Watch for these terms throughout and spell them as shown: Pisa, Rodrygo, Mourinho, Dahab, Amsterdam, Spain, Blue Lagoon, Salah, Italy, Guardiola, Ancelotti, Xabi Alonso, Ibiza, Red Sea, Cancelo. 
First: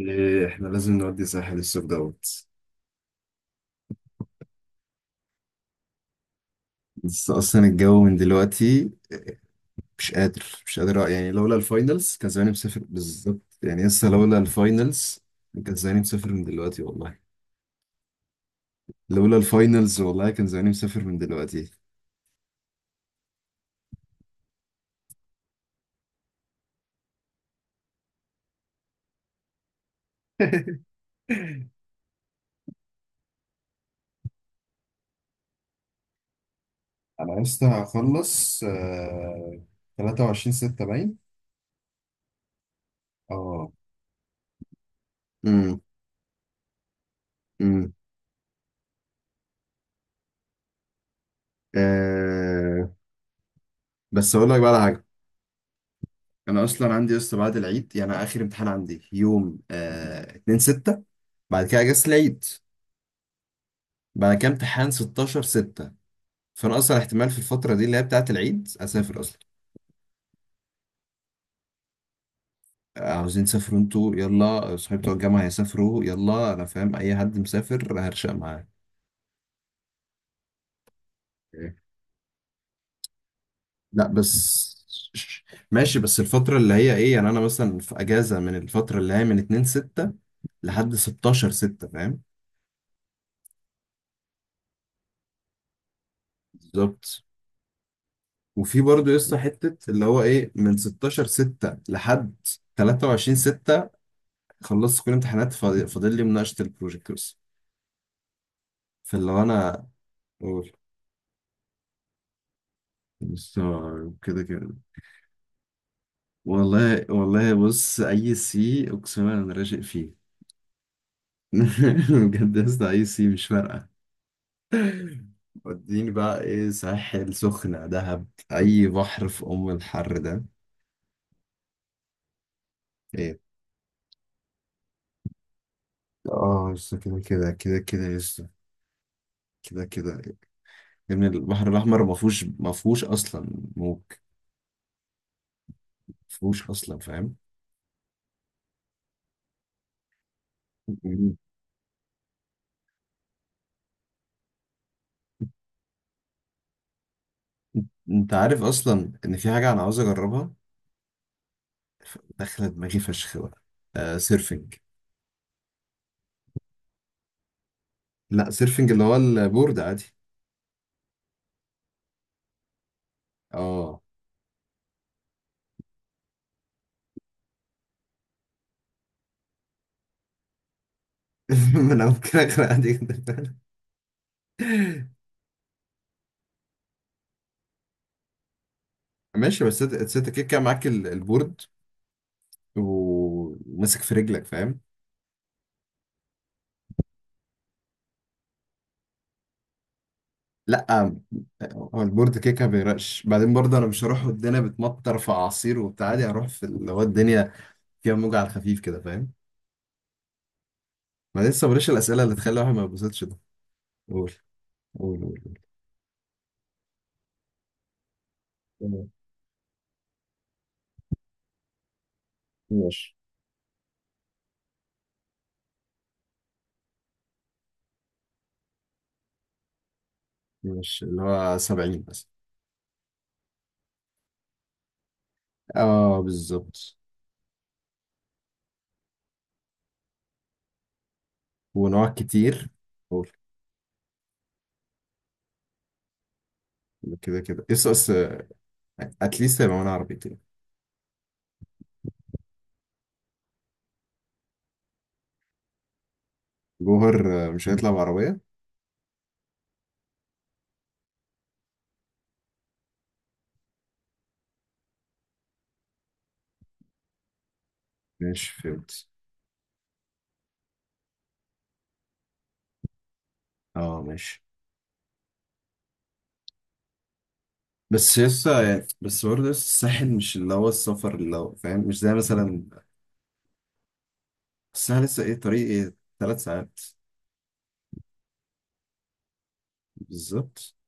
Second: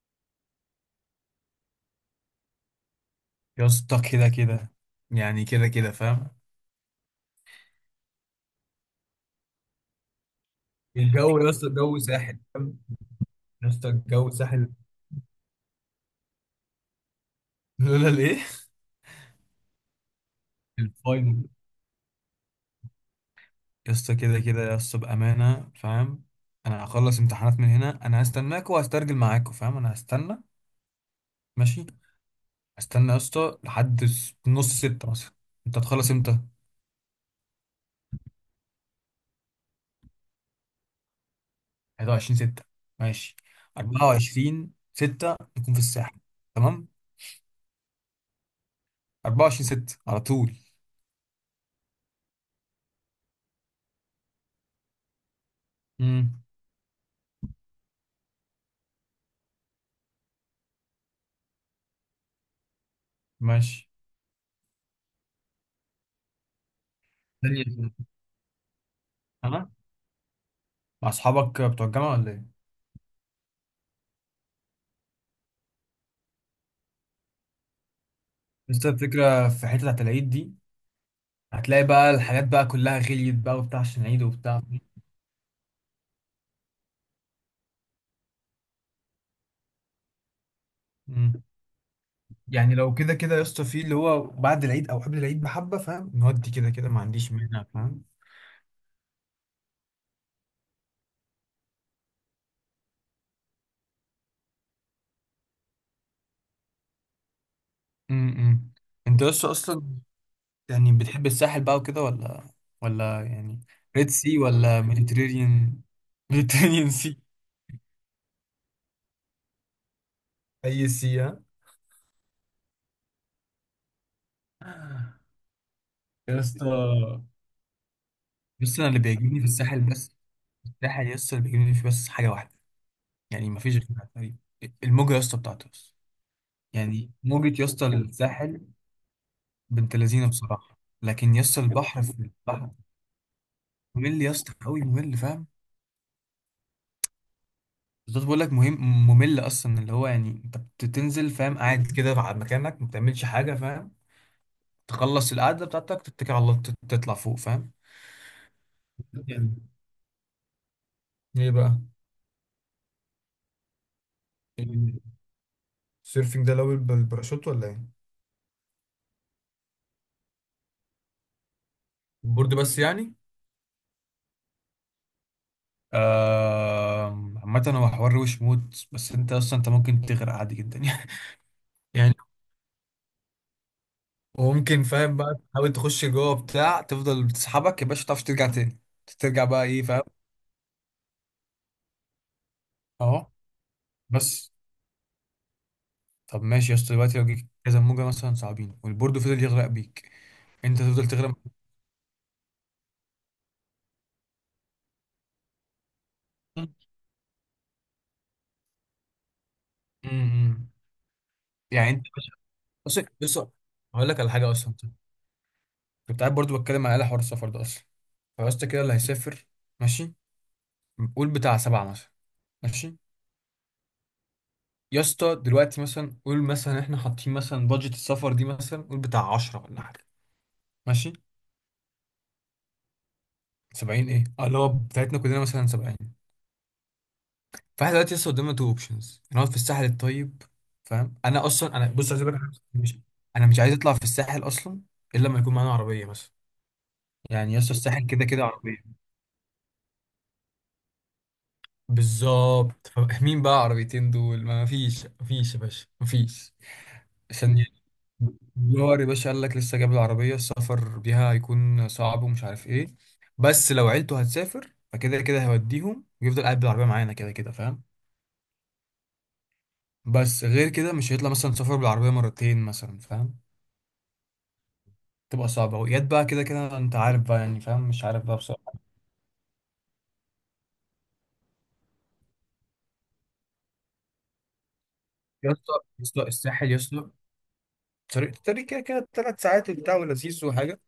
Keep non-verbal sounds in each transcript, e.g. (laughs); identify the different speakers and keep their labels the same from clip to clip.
Speaker 1: إيه، احنا لازم نودي ساحل الصيف دوت.
Speaker 2: يا اسطى كده كده يعني كده كده فاهم.
Speaker 1: بس اصلا الجو من دلوقتي مش قادر، مش قادر، يعني
Speaker 2: الجو يا
Speaker 1: لولا
Speaker 2: اسطى الجو
Speaker 1: الفاينلز كان
Speaker 2: ساحل
Speaker 1: زماني
Speaker 2: فاهم؟
Speaker 1: مسافر. بالظبط،
Speaker 2: يا
Speaker 1: يعني
Speaker 2: اسطى
Speaker 1: لسه
Speaker 2: الجو
Speaker 1: لولا
Speaker 2: ساحل.
Speaker 1: الفاينلز كان زماني مسافر من دلوقتي، والله.
Speaker 2: لولا الايه،
Speaker 1: لولا الفاينلز، والله كان زماني مسافر من
Speaker 2: الفاينل.
Speaker 1: دلوقتي.
Speaker 2: يا اسطى كده كده يا اسطى بامانه فاهم. انا هخلص امتحانات من هنا، انا هستناكوا وهسترجل معاكوا فاهم، انا هستنى.
Speaker 1: (laughs)
Speaker 2: ماشي. هستنى يا اسطى لحد نص ستة مثلا. انت هتخلص امتى؟
Speaker 1: انا لسه هخلص. آه، 23 6 باين.
Speaker 2: 21 ستة. ماشي.
Speaker 1: اه.
Speaker 2: 24 ستة نكون
Speaker 1: امم.
Speaker 2: في الساحل. تمام.
Speaker 1: امم.
Speaker 2: 24 ستة على طول.
Speaker 1: آه، بس اقول لك بقى على حاجه.
Speaker 2: امم.
Speaker 1: انا اصلا عندي لسه بعد العيد، يعني اخر امتحان عندي يوم، آه، 2/6. بعد كده اجازة العيد،
Speaker 2: ماشي.
Speaker 1: بعد كده امتحان 16 6. فانا اصلا احتمال في
Speaker 2: ثانية،
Speaker 1: الفترة دي اللي هي بتاعة العيد اسافر اصلا.
Speaker 2: مع اصحابك بتوع الجامعه ولا ايه؟
Speaker 1: عاوزين تسافروا انتوا؟ يلا، صحابي بتوع الجامعة هيسافروا. يلا، انا فاهم، اي حد مسافر هرشق معاه.
Speaker 2: بس الفكره في حته بتاعت العيد دي،
Speaker 1: إيه.
Speaker 2: هتلاقي بقى الحاجات بقى كلها غليت بقى وبتاع عشان
Speaker 1: لا،
Speaker 2: العيد
Speaker 1: بس
Speaker 2: وبتاع.
Speaker 1: ماشي. بس الفترة اللي هي، ايه يعني، انا مثلا في اجازة من الفترة اللي هي من 2 6 لحد
Speaker 2: مم.
Speaker 1: 16 6، فاهم؟
Speaker 2: يعني لو كده كده يا اسطى في اللي هو بعد العيد او قبل العيد بحبه فاهم، نودي كده كده، ما
Speaker 1: بالظبط.
Speaker 2: عنديش مانع فاهم.
Speaker 1: وفي برضه يسطا حتة اللي هو ايه، من 16 6 لحد 23 6 خلصت كل الامتحانات، فاضل لي مناقشة البروجكت بس.
Speaker 2: امم. انت يا
Speaker 1: فاللي هو
Speaker 2: اسطى اصلا
Speaker 1: انا اقول.
Speaker 2: يعني بتحب الساحل بقى وكده ولا، ولا
Speaker 1: بس
Speaker 2: يعني ريد
Speaker 1: هو
Speaker 2: سي
Speaker 1: كده كده،
Speaker 2: ولا ميديتيرينيان؟ ميديتيرينيان
Speaker 1: والله
Speaker 2: سي.
Speaker 1: والله، بص اي سي، اقسم بالله انا راشق فيه.
Speaker 2: اي سي ها.
Speaker 1: (laughs) بجد يا اسطى، اي سي مش فارقة، وديني
Speaker 2: يا
Speaker 1: بقى ايه،
Speaker 2: اسطى
Speaker 1: ساحل، سخنة، دهب،
Speaker 2: بص،
Speaker 1: اي
Speaker 2: اللي
Speaker 1: بحر
Speaker 2: بيعجبني في
Speaker 1: في ام
Speaker 2: الساحل بس،
Speaker 1: الحر ده.
Speaker 2: الساحل يا اسطى اللي بيعجبني فيه بس حاجه واحده،
Speaker 1: ايه.
Speaker 2: يعني ما فيش غيرها تقريبا. الموجة يا اسطى بتاعته بس.
Speaker 1: اه، لسه
Speaker 2: يعني
Speaker 1: كده كده
Speaker 2: موجة يا
Speaker 1: كده
Speaker 2: اسطى
Speaker 1: كده لسه
Speaker 2: الساحل
Speaker 1: كده
Speaker 2: بنت
Speaker 1: كده.
Speaker 2: لذينه بصراحة،
Speaker 1: يا ابني
Speaker 2: لكن يا اسطى
Speaker 1: البحر
Speaker 2: البحر
Speaker 1: الاحمر
Speaker 2: في
Speaker 1: ما فيهوش،
Speaker 2: البحر
Speaker 1: ما فيهوش اصلا موج،
Speaker 2: ممل يا اسطى قوي ممل فاهم.
Speaker 1: ما فيهوش اصلا،
Speaker 2: بالظبط، بقول لك مهم ممل اصلا، اللي هو يعني انت بتنزل
Speaker 1: فاهم؟
Speaker 2: فاهم، قاعد كده على مكانك ما بتعملش حاجة فاهم. تخلص القعدة بتاعتك، تتكل على الله، تطلع فوق فاهم.
Speaker 1: انت عارف اصلا ان في
Speaker 2: يعني
Speaker 1: حاجه انا عاوز اجربها،
Speaker 2: ايه بقى؟
Speaker 1: داخله دماغي فشخ بقى. آه، سيرفنج.
Speaker 2: السيرفنج ده لو بالباراشوت ولا ايه؟
Speaker 1: لا، سيرفنج اللي هو البورد عادي.
Speaker 2: البورد بس يعني.
Speaker 1: اه.
Speaker 2: آه، عامة هو حوار وش موت، بس انت اصلا انت ممكن تغرق عادي جدا. (laughs)
Speaker 1: (laughs) ما انا
Speaker 2: يعني
Speaker 1: ممكن اغرق عادي جدا.
Speaker 2: وممكن فاهم بقى
Speaker 1: (laughs)
Speaker 2: تحاول تخش جوه بتاع، تفضل بتسحبك يا باشا متعرفش ترجع تاني. ترجع
Speaker 1: ماشي.
Speaker 2: بقى
Speaker 1: بس
Speaker 2: ايه
Speaker 1: انت،
Speaker 2: فاهم.
Speaker 1: أنت كده كده معاك البورد
Speaker 2: اهو.
Speaker 1: وماسك في رجلك،
Speaker 2: بس.
Speaker 1: فاهم؟
Speaker 2: طب ماشي يا اسطى، دلوقتي لو جيك كذا موجه مثلا صعبين والبورد فضل يغرق بيك، انت
Speaker 1: لا،
Speaker 2: تفضل تغرق.
Speaker 1: هو البورد كده كده بيرقش. بعدين برضه انا مش هروح والدنيا بتمطر في اعاصير وبتاع، عادي هروح في
Speaker 2: مثلاً.
Speaker 1: اللي هو الدنيا فيها موجة على الخفيف كده، فاهم؟
Speaker 2: امم.
Speaker 1: ما لسه بلاش
Speaker 2: يعني انت،
Speaker 1: الاسئله اللي تخلي الواحد ما
Speaker 2: بص
Speaker 1: يتبسطش
Speaker 2: بص،
Speaker 1: ده.
Speaker 2: هقول لك على
Speaker 1: قول،
Speaker 2: حاجه اصلا.
Speaker 1: قول، قول، قول.
Speaker 2: كنت قاعد برضو بتكلم على حوار السفر ده اصلا، فيا اسطى كده اللي
Speaker 1: تمام.
Speaker 2: هيسافر. ماشي. قول بتاع 7 مثلا. ماشي.
Speaker 1: ماشي.
Speaker 2: يا اسطى دلوقتي مثلا قول مثلا احنا حاطين مثلا بادجت السفر دي، مثلا قول بتاع 10 ولا حاجه.
Speaker 1: مش
Speaker 2: ماشي.
Speaker 1: اللي هو 70 بس.
Speaker 2: 70 ايه؟ اه، اللي هو بتاعتنا كلنا مثلا 70.
Speaker 1: اه بالظبط.
Speaker 2: فاحنا دلوقتي لسه قدامنا تو اوبشنز. نقعد في الساحل الطيب فاهم، انا اصلا
Speaker 1: ونوع
Speaker 2: بص عايز أقول لك حاجة،
Speaker 1: كتير.
Speaker 2: مش
Speaker 1: أوف.
Speaker 2: انا مش عايز اطلع في الساحل اصلا، الا لما يكون معانا عربيه مثلا.
Speaker 1: كده
Speaker 2: يعني
Speaker 1: كده
Speaker 2: يس
Speaker 1: اس
Speaker 2: الساحل
Speaker 1: اس،
Speaker 2: كده كده عربيه.
Speaker 1: اتليست هيبقى معانا عربيتين.
Speaker 2: بالظبط. فمين بقى عربيتين دول؟ ما فيش ما فيش يا باشا ما فيش.
Speaker 1: جوهر، آه،
Speaker 2: عشان
Speaker 1: مش هيطلع بعربية.
Speaker 2: دولار يا باشا قال لك لسه جاب العربيه، السفر بيها هيكون صعب ومش عارف ايه. بس لو عيلته هتسافر فكده كده هيوديهم ويفضل قاعد بالعربيه معانا كده كده فاهم.
Speaker 1: ماشي، فهمت.
Speaker 2: بس غير كده مش هيطلع مثلا سفر بالعربية مرتين مثلا فاهم.
Speaker 1: اه، ماشي.
Speaker 2: تبقى صعبة وياد بقى كده كده، انت عارف بقى يعني فاهم، مش
Speaker 1: بس
Speaker 2: عارف بقى
Speaker 1: لسه
Speaker 2: بصراحة.
Speaker 1: يعني، بس برضه لسه الساحل مش اللي هو السفر اللي هو، فاهم؟ مش زي مثلا، الساحل لسه ايه،
Speaker 2: يا
Speaker 1: طريق
Speaker 2: اسطى
Speaker 1: ايه،
Speaker 2: يا اسطى
Speaker 1: ثلاث
Speaker 2: الساحل يا
Speaker 1: ساعات.
Speaker 2: اسطى، طريق طريق كده كده 3 ساعات وبتاع ولذيذ
Speaker 1: بالظبط.
Speaker 2: وحاجة.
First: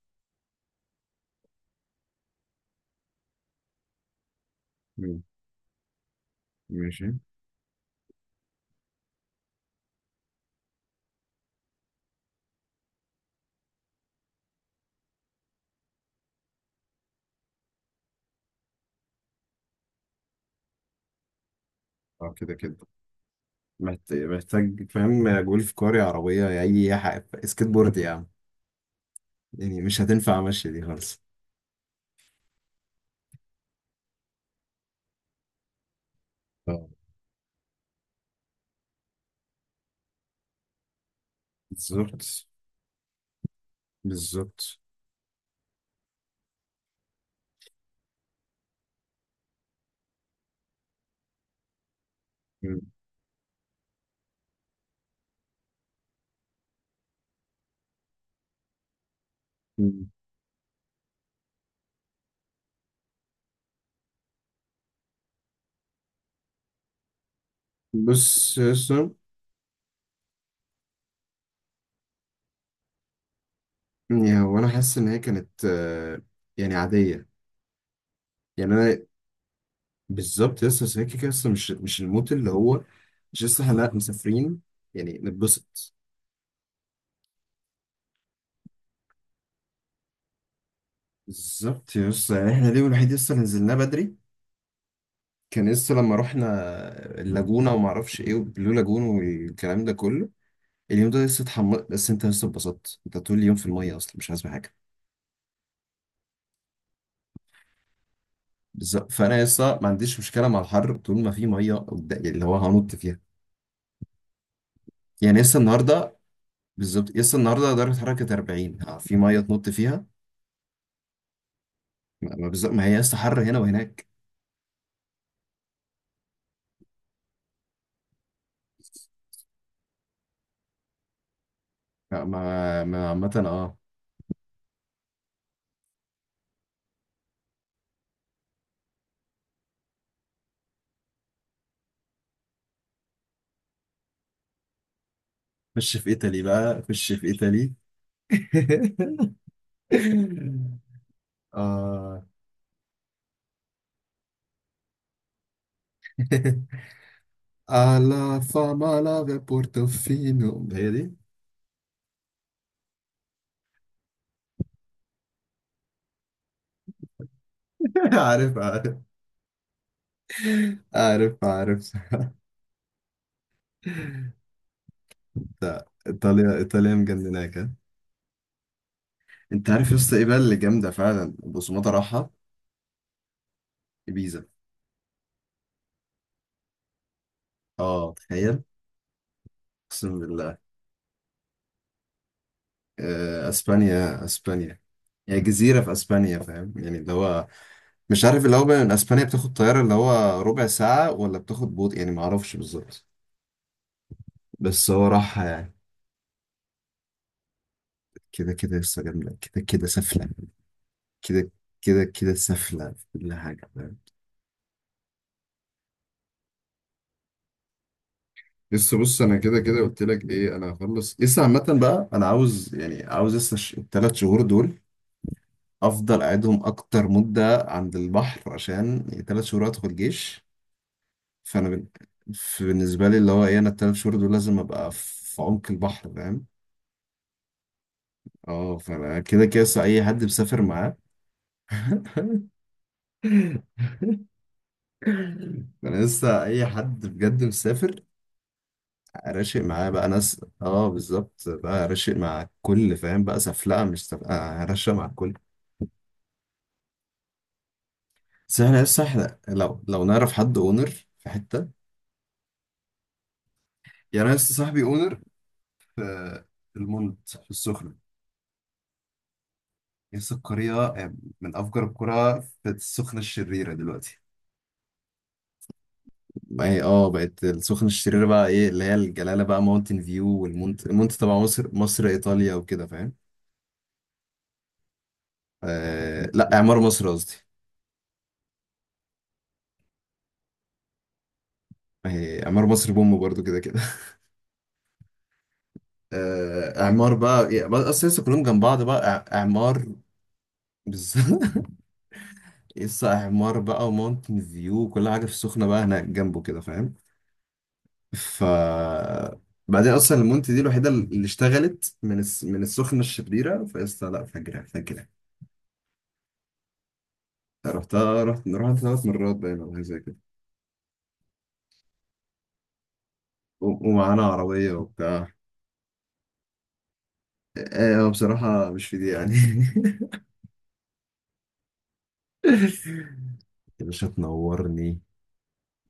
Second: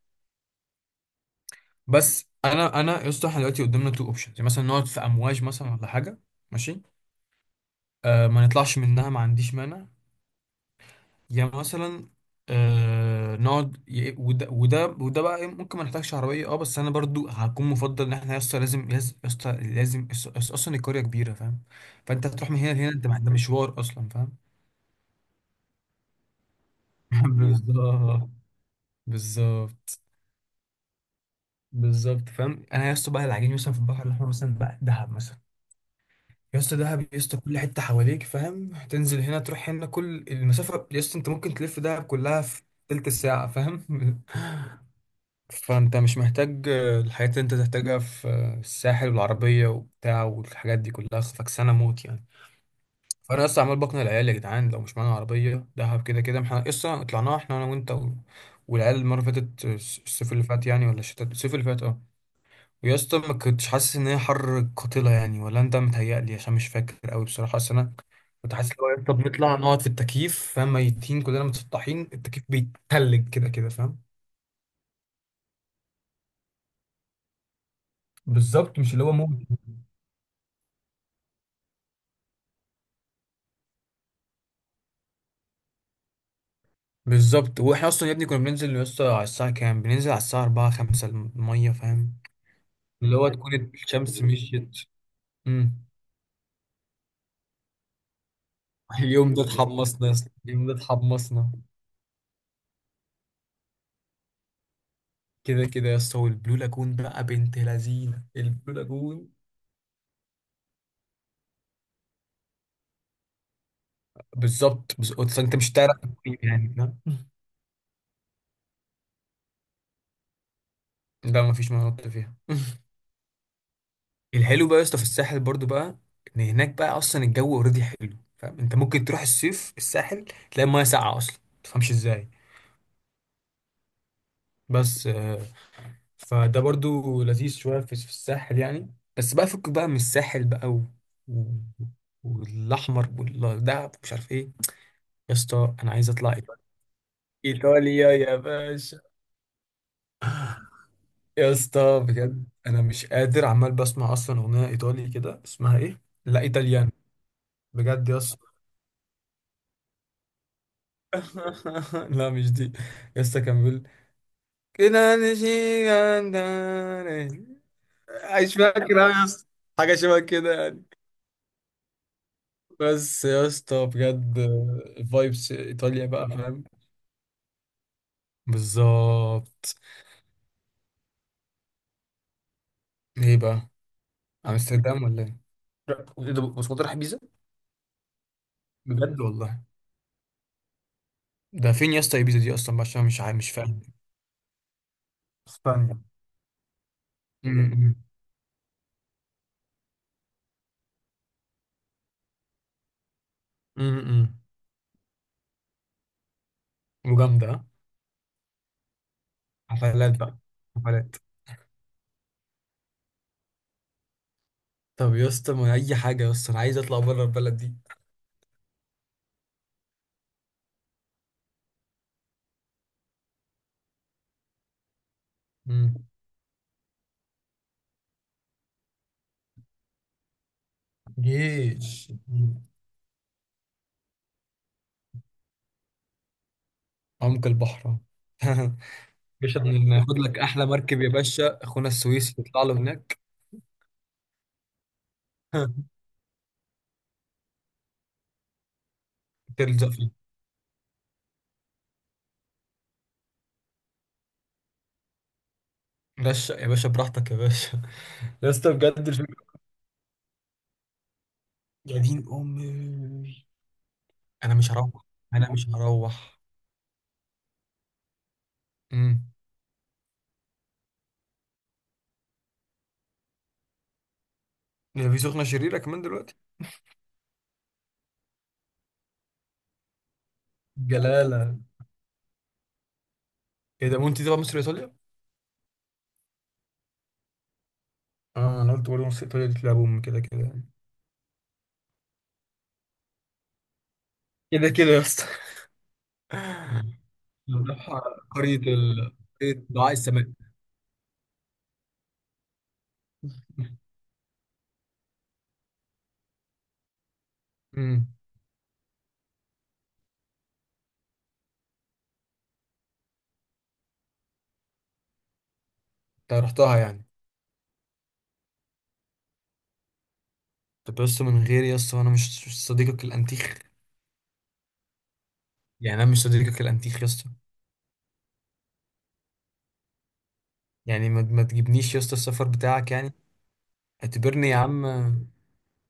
Speaker 2: بس انا يا اسطى احنا دلوقتي قدامنا تو اوبشنز، مثلا نقعد في
Speaker 1: مم.
Speaker 2: امواج مثلا ولا حاجة. ماشي.
Speaker 1: ماشي.
Speaker 2: آه ما نطلعش منها، ما عنديش مانع، يعني مثلا آه نقعد وده وده وده بقى إيه، ممكن ما نحتاجش عربيه، اه. بس انا برضو هكون مفضل ان احنا يا اسطى لازم، يا اسطى لازم، اصلا القريه كبيره فاهم. فانت
Speaker 1: اه
Speaker 2: هتروح
Speaker 1: كده
Speaker 2: من هنا
Speaker 1: كده.
Speaker 2: لهنا، انت ده مشوار اصلا فاهم.
Speaker 1: محتاج، فاهم، جولف كاري، عربية، أي
Speaker 2: (laughs)
Speaker 1: حاجة، سكيت بورد يا عم.
Speaker 2: بالظبط.
Speaker 1: يعني
Speaker 2: بالظبط.
Speaker 1: مش هتنفع مشي دي خالص.
Speaker 2: بالظبط فاهم. انا يا اسطى بقى العجين مثلا في البحر الاحمر مثلا بقى دهب مثلا، يا اسطى
Speaker 1: آه.
Speaker 2: دهب يا اسطى كل حته حواليك فاهم، تنزل هنا تروح هنا كل المسافه يا اسطى انت ممكن تلف دهب كلها
Speaker 1: بالظبط.
Speaker 2: في تلت ساعه فاهم. (laughs)
Speaker 1: بالظبط.
Speaker 2: فانت مش محتاج الحاجات اللي انت تحتاجها في الساحل، والعربية وبتاع والحاجات دي كلها فكسانة موت يعني.
Speaker 1: مم.
Speaker 2: فانا لسه عمال بقنع العيال، يا جدعان لو مش معانا عربية دهب كده كده احنا لسه طلعناها، احنا انا وانت والعيال المرة اللي فاتت
Speaker 1: مم.
Speaker 2: الصيف اللي فات يعني، ولا الشتاء؟ الصيف اللي فات، اه. ويا اسطى ما كنتش حاسس ان هي حر قاتلة يعني، ولا انت؟ متهيألي عشان مش فاكر قوي بصراحة، اصل انا كنت
Speaker 1: بص يا
Speaker 2: حاسس لو
Speaker 1: اسطى،
Speaker 2: انت بنطلع نقعد في التكييف فاهم، ميتين كلنا متسطحين، التكييف بيتلج كده كده فاهم.
Speaker 1: يعني هو انا حاسس ان هي كانت، يعني عاديه. يعني
Speaker 2: بالظبط، مش
Speaker 1: انا،
Speaker 2: اللي هو موت.
Speaker 1: بالظبط يا اسطى، بس هي كده كده اصلا مش، مش الموت اللي هو. مش لسه احنا، لأ، مسافرين، يعني نتبسط.
Speaker 2: بالظبط واحنا اصلا يا ابني كنا بننزل يا اسطى على الساعه كام؟ بننزل على الساعه 4 5 الميه
Speaker 1: بالظبط يا
Speaker 2: فاهم،
Speaker 1: اسطى، يعني احنا اليوم الوحيد
Speaker 2: اللي هو
Speaker 1: لسه
Speaker 2: تكون
Speaker 1: نزلناه بدري.
Speaker 2: الشمس مشيت.
Speaker 1: كان
Speaker 2: امم.
Speaker 1: لسه لما رحنا اللاجونه وما اعرفش ايه وبلو
Speaker 2: (laughs)
Speaker 1: لاجون
Speaker 2: اليوم ده
Speaker 1: والكلام ده
Speaker 2: اتحمصنا يا
Speaker 1: كله.
Speaker 2: اسطى، اليوم ده
Speaker 1: اليوم ده لسه
Speaker 2: اتحمصنا.
Speaker 1: اتحمس، بس انت لسه اتبسطت، انت طول اليوم في الميه، اصلا مش عايز حاجه.
Speaker 2: كده كده يا اسطى. والبلو لاجون بقى بنت لذينه البلو
Speaker 1: بالظبط،
Speaker 2: لاجون.
Speaker 1: فانا لسه ما عنديش مشكله مع الحر طول ما في ميه قدام، يعني اللي هو هنط فيها.
Speaker 2: بالظبط بالظبط.
Speaker 1: يعني
Speaker 2: أصلاً انت
Speaker 1: لسه
Speaker 2: مش هتعرف
Speaker 1: النهارده،
Speaker 2: تقيم يعني فاهم،
Speaker 1: بالظبط لسه النهارده درجه حراره كانت 40، ها، في ميه تنط فيها.
Speaker 2: ده مفيش مناطق
Speaker 1: ما
Speaker 2: فيها.
Speaker 1: ما بالظبط، ما هي لسه حر هنا وهناك.
Speaker 2: (laughs) الحلو بقى يا اسطى في الساحل برضو بقى، ان هناك بقى اصلا الجو اوريدي حلو فاهم، انت ممكن تروح الصيف الساحل تلاقي المايه ساقعه اصلا، ما تفهمش ازاي.
Speaker 1: عامه اه.
Speaker 2: بس فده برضو لذيذ شوية في الساحل يعني. بس بقى فك بقى من الساحل بقى و... والأحمر والدهب مش عارف إيه. يا اسطى أنا
Speaker 1: خش في
Speaker 2: عايز أطلع
Speaker 1: ايطالي
Speaker 2: إيطاليا.
Speaker 1: بقى، خش في ايطالي.
Speaker 2: إيطاليا يا باشا.
Speaker 1: (laughs)
Speaker 2: يا اسطى
Speaker 1: اه.
Speaker 2: بجد أنا مش قادر، عمال بسمع أصلا أغنية إيطالي كده اسمها إيه؟ لا إيطاليان.
Speaker 1: (laughs)
Speaker 2: بجد يا
Speaker 1: alla
Speaker 2: اسطى.
Speaker 1: fama la ve portofino. هي دي.
Speaker 2: (laughs) لا مش دي. يا اسطى كان بيقول كده نشيل عندنا.
Speaker 1: (laughs)
Speaker 2: مش
Speaker 1: عارف، عارف،
Speaker 2: فاكر أوي يا اسطى، حاجة شبه كده يعني.
Speaker 1: عارف، عارف.
Speaker 2: بس يا اسطى
Speaker 1: (laughs)
Speaker 2: بجد فايبس
Speaker 1: ده
Speaker 2: ايطاليا بقى
Speaker 1: ايطاليا
Speaker 2: فاهم.
Speaker 1: ايطاليا مجنناك. انت
Speaker 2: بالظبط.
Speaker 1: عارف يا اسطى ايه بقى اللي جامده فعلا؟ بوسوماتا راحه.
Speaker 2: ايه بقى؟
Speaker 1: ibiza.
Speaker 2: امستردام ولا؟ ايه ده؟ بس كنت رايح بيزا.
Speaker 1: اه، تخيل.
Speaker 2: بجد والله.
Speaker 1: اقسم بالله.
Speaker 2: ده فين يا اسطى ايبيزا دي اصلا بقى؟ عشان مش عارف
Speaker 1: آه،
Speaker 2: مش فاهم.
Speaker 1: اسبانيا، اسبانيا. هي جزيره في
Speaker 2: اسبانيا.
Speaker 1: اسبانيا، فاهم؟ يعني اللي هو،
Speaker 2: امم.
Speaker 1: مش عارف اللي هو، من اسبانيا بتاخد طياره اللي هو ربع ساعه، ولا بتاخد بوط، يعني ما اعرفش بالظبط.
Speaker 2: امم.
Speaker 1: بس هو راحه يعني.
Speaker 2: وجامده ها؟
Speaker 1: كده كده لسه جامده، كده كده
Speaker 2: حفلات
Speaker 1: سفله
Speaker 2: بقى، حفلات.
Speaker 1: كده، كده كده سفله في كل حاجه، فاهم؟
Speaker 2: طب يا اسطى ما اي حاجه يا اسطى، انا عايز اطلع بره البلد دي.
Speaker 1: لسه بص، انا كده كده قلت لك ايه، انا هخلص لسه عامه بقى. انا عاوز، يعني عاوز لسه الثلاث شهور دول
Speaker 2: امم.
Speaker 1: افضل اقعدهم اكتر مده عند البحر، عشان ثلاث شهور ادخل جيش. فانا بن...
Speaker 2: جيش. مم.
Speaker 1: بالنسبه لي اللي هو ايه، انا الثلاث شهور دول لازم ابقى في عمق البحر، فاهم؟
Speaker 2: عمق البحر.
Speaker 1: اه، فانا
Speaker 2: (laughs)
Speaker 1: كده
Speaker 2: باش
Speaker 1: كده لسه اي
Speaker 2: ناخد
Speaker 1: حد
Speaker 2: لك
Speaker 1: بسافر
Speaker 2: احلى
Speaker 1: معاه.
Speaker 2: مركب يا باشا، اخونا
Speaker 1: (laughs)
Speaker 2: السويسي يطلع له هناك. (laughs)
Speaker 1: انا لسه اي حد بجد مسافر راشق
Speaker 2: ترز
Speaker 1: معاه
Speaker 2: أب
Speaker 1: بقى،
Speaker 2: فيه.
Speaker 1: ناس اه، بالظبط بقى راشق مع الكل، فاهم بقى؟ سفلقه مش سفلقه، راشق مع الكل.
Speaker 2: رشق يا باشا براحتك يا باشا. (laughs) يا
Speaker 1: بس
Speaker 2: اسطى
Speaker 1: احنا لسه
Speaker 2: بجد الفيلم.
Speaker 1: احنا لو نعرف حد اونر في حته،
Speaker 2: يا دين أمي.
Speaker 1: يعني انا
Speaker 2: أنا
Speaker 1: لسه
Speaker 2: مش
Speaker 1: صاحبي
Speaker 2: هروح.
Speaker 1: اونر
Speaker 2: أنا مش هروح.
Speaker 1: في المنت في السخنة.
Speaker 2: امم.
Speaker 1: لسه القرية من أفجر القرى في السخنة الشريرة دلوقتي.
Speaker 2: ده في سخنة شريرة كمان دلوقتي.
Speaker 1: ما هي اه بقت السخنة الشريرة بقى ايه اللي هي الجلالة بقى، ماونتن فيو، والمونت تبع
Speaker 2: جلاله.
Speaker 1: مصر ايطاليا وكده، فاهم؟
Speaker 2: إيه ده وأنت تبع مصر إيطاليا؟
Speaker 1: آه لا، اعمار مصر قصدي.
Speaker 2: آه أنا قلت برضه مصر إيطاليا دي تلعب أم كده كده يعني.
Speaker 1: ما هي اعمار مصر بوم برضو كده كده.
Speaker 2: كده كده يا اسطى.
Speaker 1: آه،
Speaker 2: (laughs)
Speaker 1: اعمار بقى يعني بقى
Speaker 2: نروح
Speaker 1: اصل لسه كلهم
Speaker 2: قرية
Speaker 1: جنب بعض
Speaker 2: ال،
Speaker 1: بقى،
Speaker 2: قرية
Speaker 1: اعمار.
Speaker 2: دعاء السماء.
Speaker 1: بالظبط. (laughs) لسه اعمار بقى وماونتن فيو وكل حاجة في السخنة بقى هناك جنبه كده، فاهم؟
Speaker 2: امم.
Speaker 1: ف بعدين اصلا المونت دي الوحيده اللي اشتغلت من من السخنه الشريره، فقلت لا، فجرة فجرة.
Speaker 2: أنت رحتها يعني.
Speaker 1: رحتها، رحت ثلاث مرات باين او حاجه زي كده،
Speaker 2: طب يا اسطى من غير، يا اسطى أنا مش صديقك الأنتيخ
Speaker 1: ومعانا عربيه وبتاع.
Speaker 2: يعني؟ أنا مش صديقك الأنتيخ يا اسطى.
Speaker 1: ايه هو بصراحه مش في دي يعني.
Speaker 2: يعني ما تجيبنيش يا اسطى السفر بتاعك يعني.
Speaker 1: (laughs) يا باشا
Speaker 2: اعتبرني يا عم.
Speaker 1: تنورني،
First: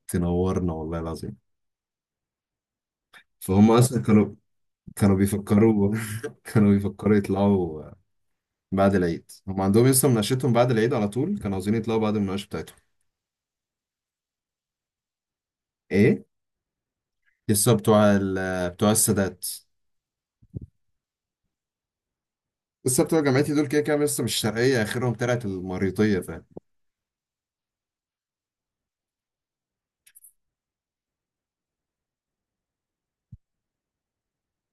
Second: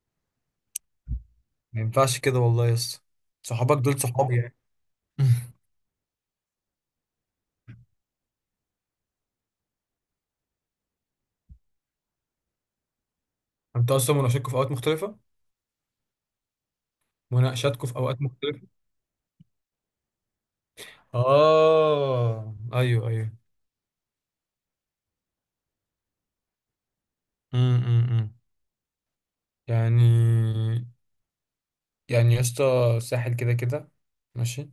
Speaker 1: تنورنا والله العظيم.
Speaker 2: ما ينفعش كده والله يا اسطى.
Speaker 1: فهم
Speaker 2: صحابك دول
Speaker 1: اصلا كانوا
Speaker 2: صحابي يعني.
Speaker 1: كانوا
Speaker 2: (laughs)
Speaker 1: بيفكروا. (laughs) كانوا بيفكروا يطلعوا بعد العيد. هم عندهم لسه مناقشتهم بعد العيد على طول، كانوا عاوزين يطلعوا بعد المناقشه بتاعتهم.
Speaker 2: انتوا اصلا مناقشاتكم في اوقات مختلفة.
Speaker 1: ايه. لسه
Speaker 2: مناقشاتكم في اوقات مختلفة.
Speaker 1: بتوع السادات.
Speaker 2: اه
Speaker 1: لسه
Speaker 2: ايوه
Speaker 1: بتوع
Speaker 2: ايوه.
Speaker 1: جامعتي دول كده كده لسه مش شرقية، آخرهم طلعت المريطية، فاهم؟
Speaker 2: امم. امم. يعني، يعني يا اسطى الساحل كده كده. ماشي.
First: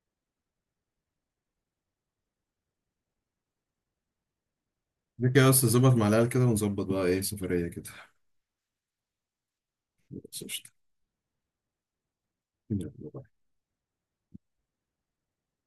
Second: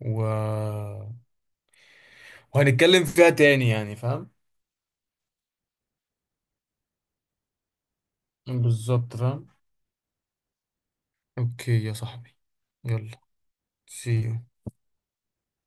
Speaker 2: و... وهنتكلم فيها تاني يعني فاهم.
Speaker 1: كده كده بس نظبط مع العيال كده ونظبط بقى إيه، سفرية كده.
Speaker 2: بالظبط فاهم. اوكي يا صاحبي. يلا.
Speaker 1: (laughs)
Speaker 2: سي.